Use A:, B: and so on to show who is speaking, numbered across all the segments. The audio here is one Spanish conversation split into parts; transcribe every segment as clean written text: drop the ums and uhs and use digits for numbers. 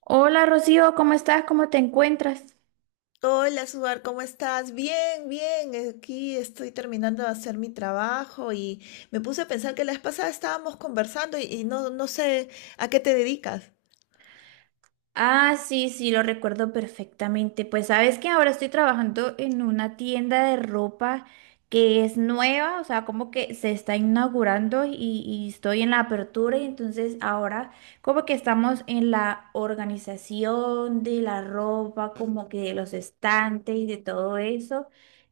A: Hola Rocío, ¿cómo estás? ¿Cómo te encuentras?
B: Hola, Suar, ¿cómo estás? Bien, bien. Aquí estoy terminando de hacer mi trabajo y me puse a pensar que la vez pasada estábamos conversando y no sé a qué te dedicas.
A: Ah, sí, sí, lo recuerdo perfectamente. Pues sabes que ahora estoy trabajando en una tienda de ropa que es nueva, o sea, como que se está inaugurando y estoy en la apertura y entonces ahora como que estamos en la organización de la ropa, como que de los estantes y de todo eso.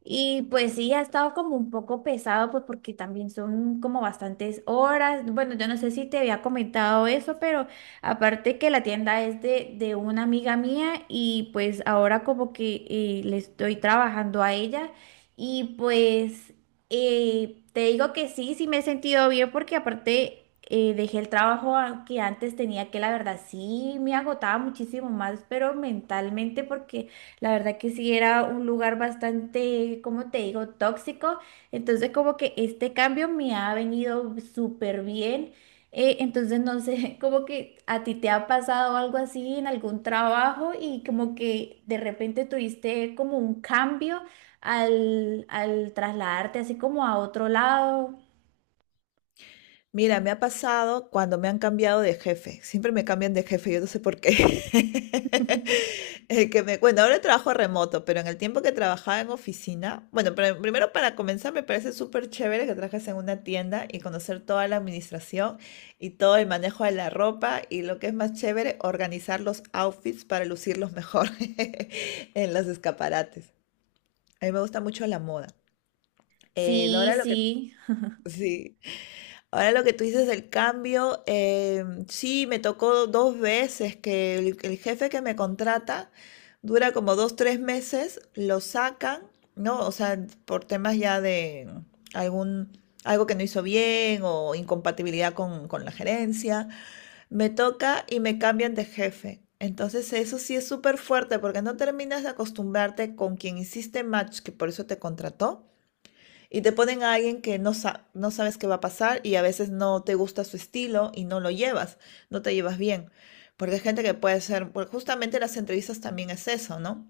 A: Y pues sí, ha estado como un poco pesado, pues porque también son como bastantes horas. Bueno, yo no sé si te había comentado eso, pero... Aparte que la tienda es de una amiga mía y pues ahora como que le estoy trabajando a ella y pues te digo que sí, sí me he sentido bien porque aparte dejé el trabajo que antes tenía que la verdad sí me agotaba muchísimo más, pero mentalmente porque la verdad que sí era un lugar bastante, como te digo, tóxico. Entonces como que este cambio me ha venido súper bien. Entonces, no sé, como que a ti te ha pasado algo así en algún trabajo y como que de repente tuviste como un cambio al trasladarte así como a otro lado.
B: Mira, me ha pasado cuando me han cambiado de jefe. Siempre me cambian de jefe, yo no sé por qué. El que me, bueno, ahora trabajo remoto, pero en el tiempo que trabajaba en oficina, bueno, pero primero para comenzar me parece súper chévere que trabajes en una tienda y conocer toda la administración y todo el manejo de la ropa y lo que es más chévere, organizar los outfits para lucirlos mejor en los escaparates. A mí me gusta mucho la moda.
A: Sí,
B: Ahora lo que...
A: sí.
B: Sí. Ahora lo que tú dices del cambio, sí, me tocó dos veces que el jefe que me contrata dura como dos, tres meses, lo sacan, ¿no? O sea, por temas ya de algún, algo que no hizo bien o incompatibilidad con la gerencia, me toca y me cambian de jefe. Entonces eso sí es súper fuerte porque no terminas de acostumbrarte con quien hiciste match, que por eso te contrató y te ponen a alguien que no, no sabes qué va a pasar y a veces no te gusta su estilo y no lo llevas, no te llevas bien. Porque hay gente que puede ser, porque justamente las entrevistas también es eso, ¿no?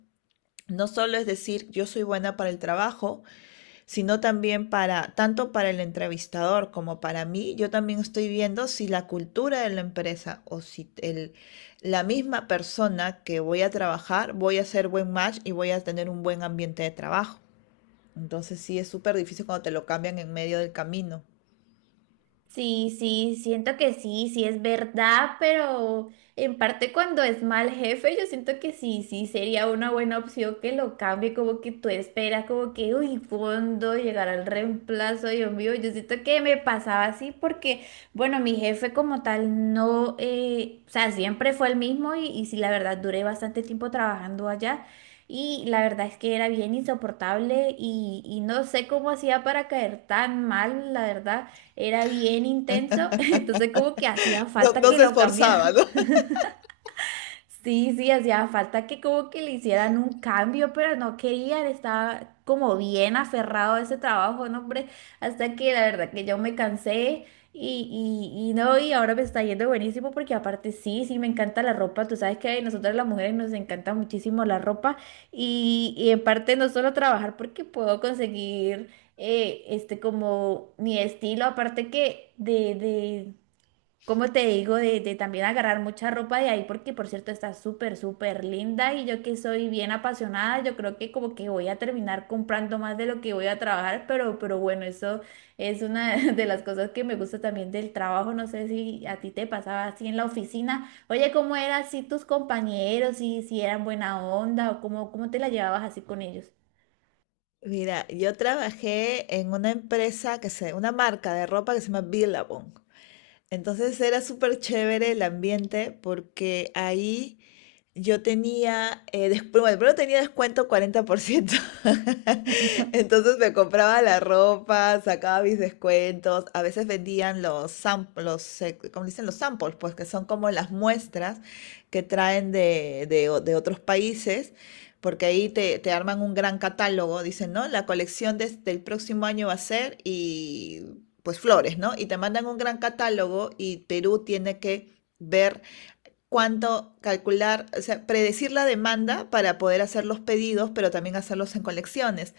B: No solo es decir yo soy buena para el trabajo, sino también para, tanto para el entrevistador como para mí, yo también estoy viendo si la cultura de la empresa o si el, la misma persona que voy a trabajar, voy a hacer buen match y voy a tener un buen ambiente de trabajo. Entonces sí es súper difícil cuando te lo cambian en medio del camino.
A: Sí, sí, siento que sí, sí es verdad, pero en parte cuando es mal jefe, yo siento que sí, sí sería una buena opción que lo cambie, como que tú esperas, como que, uy, ¿cuándo llegará el reemplazo? Dios mío, yo siento que me pasaba así porque, bueno, mi jefe como tal no, o sea, siempre fue el mismo y sí, la verdad, duré bastante tiempo trabajando allá. Y la verdad es que era bien insoportable y no sé cómo hacía para caer tan mal, la verdad era bien intenso, entonces como que hacía
B: No,
A: falta
B: no
A: que
B: se
A: lo
B: esforzaba,
A: cambiaran.
B: ¿no?
A: Sí, sí, hacía falta que como que le hicieran un cambio, pero no querían, estaba como bien aferrado a ese trabajo, ¿no, hombre? Hasta que la verdad que yo me cansé y no, y ahora me está yendo buenísimo porque aparte sí, sí, me encanta la ropa, tú sabes que a nosotras las mujeres nos encanta muchísimo la ropa y en parte no solo trabajar porque puedo conseguir este como mi estilo, aparte que de como te digo, de también agarrar mucha ropa de ahí, porque por cierto está súper, súper linda y yo que soy bien apasionada, yo creo que como que voy a terminar comprando más de lo que voy a trabajar, pero bueno, eso es una de las cosas que me gusta también del trabajo, no sé si a ti te pasaba así en la oficina, oye, ¿cómo eran así tus compañeros? Si eran buena onda o cómo te la llevabas así con ellos.
B: Mira, yo trabajé en una empresa que se, una marca de ropa que se llama Billabong. Entonces era súper chévere el ambiente porque ahí yo tenía, después, bueno, primero tenía descuento 40%. Entonces me compraba la ropa, sacaba mis descuentos. A veces vendían los samples, como dicen los samples, pues que son como las muestras que traen de otros países, porque ahí te arman un gran catálogo. Dicen, ¿no? La colección del próximo año va a ser y pues flores, ¿no? Y te mandan un gran catálogo y Perú tiene que ver cuánto calcular, o sea, predecir la demanda para poder hacer los pedidos, pero también hacerlos en colecciones.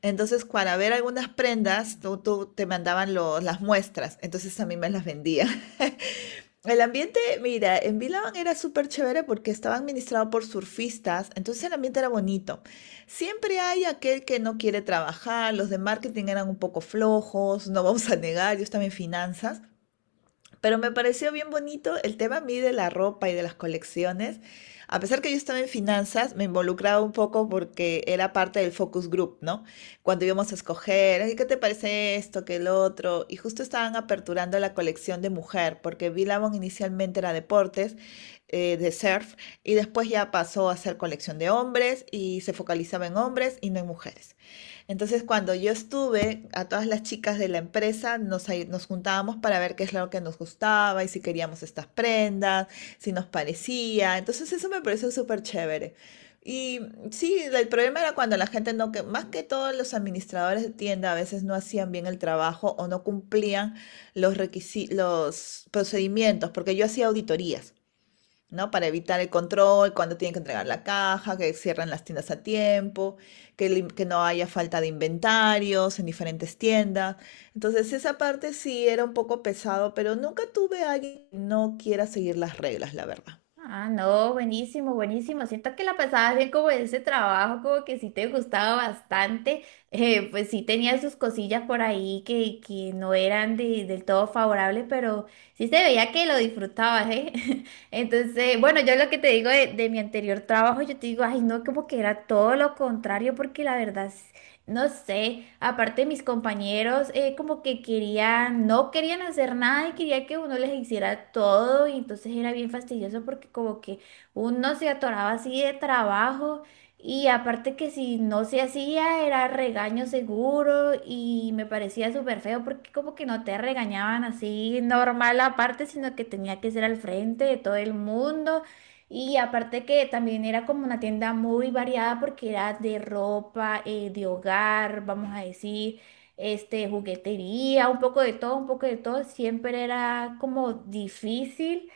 B: Entonces, para ver algunas prendas, tú te mandaban las muestras, entonces a mí me las vendía. El ambiente, mira, en Vilaban era súper chévere porque estaba administrado por surfistas, entonces el ambiente era bonito. Siempre hay aquel que no quiere trabajar, los de marketing eran un poco flojos, no vamos a negar, yo estaba en finanzas. Pero me pareció bien bonito el tema a mí de la ropa y de las colecciones. A pesar que yo estaba en finanzas, me involucraba un poco porque era parte del focus group, ¿no? Cuando íbamos a escoger, "Ay, ¿qué te parece esto, qué el otro?". Y justo estaban aperturando la colección de mujer, porque Billabong inicialmente era deportes, de surf, y después ya pasó a ser colección de hombres y se focalizaba en hombres y no en mujeres. Entonces, cuando yo estuve, a todas las chicas de la empresa nos juntábamos para ver qué es lo que nos gustaba y si queríamos estas prendas, si nos parecía. Entonces, eso me pareció súper chévere. Y sí, el problema era cuando la gente no, que más que todos los administradores de tienda a veces no hacían bien el trabajo o no cumplían los requisitos, los procedimientos, porque yo hacía auditorías. ¿No? Para evitar el control, cuando tienen que entregar la caja, que cierren las tiendas a tiempo, que, que no haya falta de inventarios en diferentes tiendas. Entonces, esa parte sí era un poco pesado, pero nunca tuve a alguien que no quiera seguir las reglas, la verdad.
A: Ah, no, buenísimo, buenísimo. Siento que la pasabas bien como en ese trabajo, como que sí te gustaba bastante. Pues sí tenía sus cosillas por ahí que no eran del todo favorables, pero sí se veía que lo disfrutabas, ¿eh? Entonces, bueno, yo lo que te digo de mi anterior trabajo, yo te digo, ay, no, como que era todo lo contrario, porque la verdad no sé, aparte mis compañeros como que querían, no querían hacer nada y quería que uno les hiciera todo y entonces era bien fastidioso porque como que uno se atoraba así de trabajo y aparte que si no se hacía era regaño seguro y me parecía súper feo porque como que no te regañaban así normal aparte, sino que tenía que ser al frente de todo el mundo y aparte que también era como una tienda muy variada porque era de ropa, de hogar, vamos a decir, este, juguetería, un poco de todo, un poco de todo. Siempre era como difícil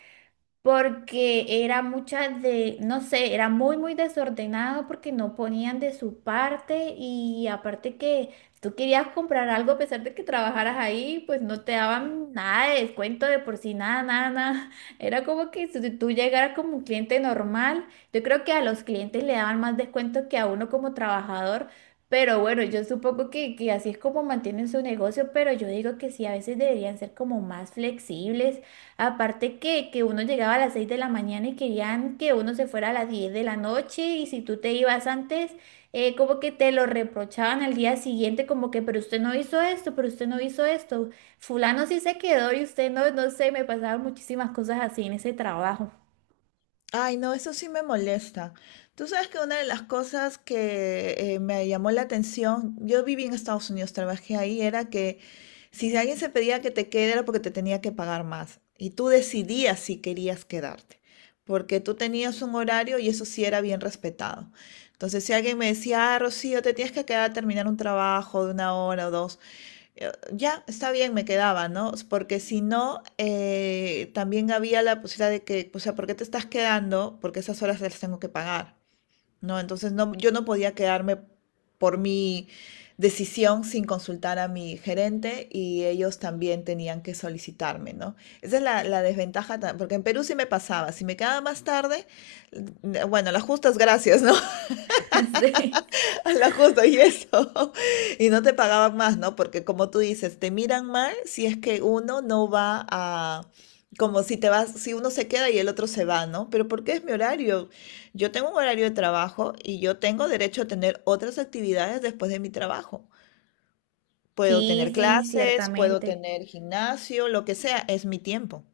A: porque era muchas de, no sé, era muy, muy desordenado porque no ponían de su parte y aparte que tú querías comprar algo a pesar de que trabajaras ahí, pues no te daban nada de descuento de por sí, nada, nada, nada. Era como que si tú llegaras como un cliente normal, yo creo que a los clientes le daban más descuento que a uno como trabajador. Pero bueno, yo supongo que así es como mantienen su negocio, pero yo digo que sí, a veces deberían ser como más flexibles. Aparte que uno llegaba a las 6 de la mañana y querían que uno se fuera a las 10 de la noche y si tú te ibas antes, como que te lo reprochaban al día siguiente, como que, pero usted no hizo esto, pero usted no hizo esto, fulano sí se quedó y usted no, no sé, me pasaban muchísimas cosas así en ese trabajo.
B: Ay, no, eso sí me molesta. Tú sabes que una de las cosas que me llamó la atención, yo viví en Estados Unidos, trabajé ahí, era que si alguien se pedía que te quede era porque te tenía que pagar más y tú decidías si querías quedarte, porque tú tenías un horario y eso sí era bien respetado. Entonces, si alguien me decía, ah, Rocío, te tienes que quedar a terminar un trabajo de una hora o dos, ya, está bien, me quedaba, ¿no? Porque si no, también había la posibilidad de que, o sea, ¿por qué te estás quedando? Porque esas horas las tengo que pagar, ¿no? Entonces no, yo no podía quedarme por mi decisión sin consultar a mi gerente y ellos también tenían que solicitarme, ¿no? Esa es la desventaja, porque en Perú sí me pasaba, si me quedaba más tarde, bueno, las justas gracias, ¿no?
A: Sí.
B: A la justo, y eso. Y no te pagaban más, ¿no? Porque como tú dices, te miran mal si es que uno no va a, como si te vas, si uno se queda y el otro se va, ¿no? Pero porque es mi horario. Yo tengo un horario de trabajo y yo tengo derecho a tener otras actividades después de mi trabajo. Puedo tener
A: Sí, sí,
B: clases, puedo
A: ciertamente.
B: tener gimnasio, lo que sea, es mi tiempo.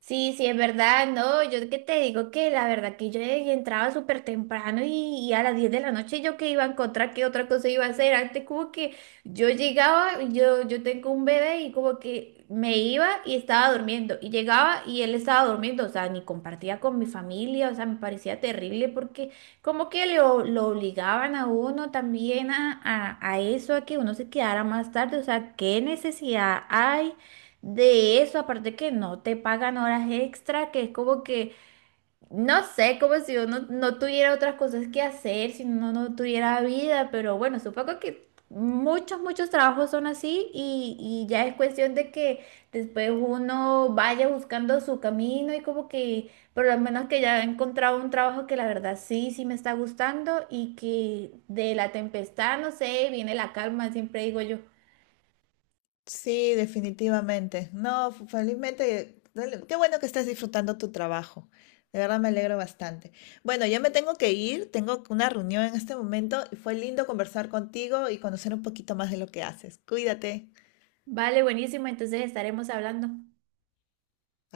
A: Sí, sí, es verdad, no, yo que te digo que la verdad que yo entraba súper temprano y a las 10 de la noche yo que iba a encontrar qué otra cosa iba a hacer. Antes como que yo llegaba, yo tengo un bebé y como que me iba y estaba durmiendo y llegaba y él estaba durmiendo, o sea, ni compartía con mi familia, o sea, me parecía terrible porque como que lo obligaban a uno también a eso, a que uno se quedara más tarde, o sea, ¿qué necesidad hay? De eso, aparte que no te pagan horas extra, que es como que, no sé, como si uno no tuviera otras cosas que hacer, si uno no tuviera vida, pero bueno, supongo que muchos, muchos trabajos son así y ya es cuestión de que después uno vaya buscando su camino y como que por lo menos que ya he encontrado un trabajo que la verdad sí, sí me está gustando y que de la tempestad, no sé, viene la calma, siempre digo yo.
B: Sí, definitivamente. No, felizmente, qué bueno que estés disfrutando tu trabajo. De verdad me alegro bastante. Bueno, yo me tengo que ir, tengo una reunión en este momento y fue lindo conversar contigo y conocer un poquito más de lo que haces. Cuídate.
A: Vale, buenísimo, entonces estaremos hablando.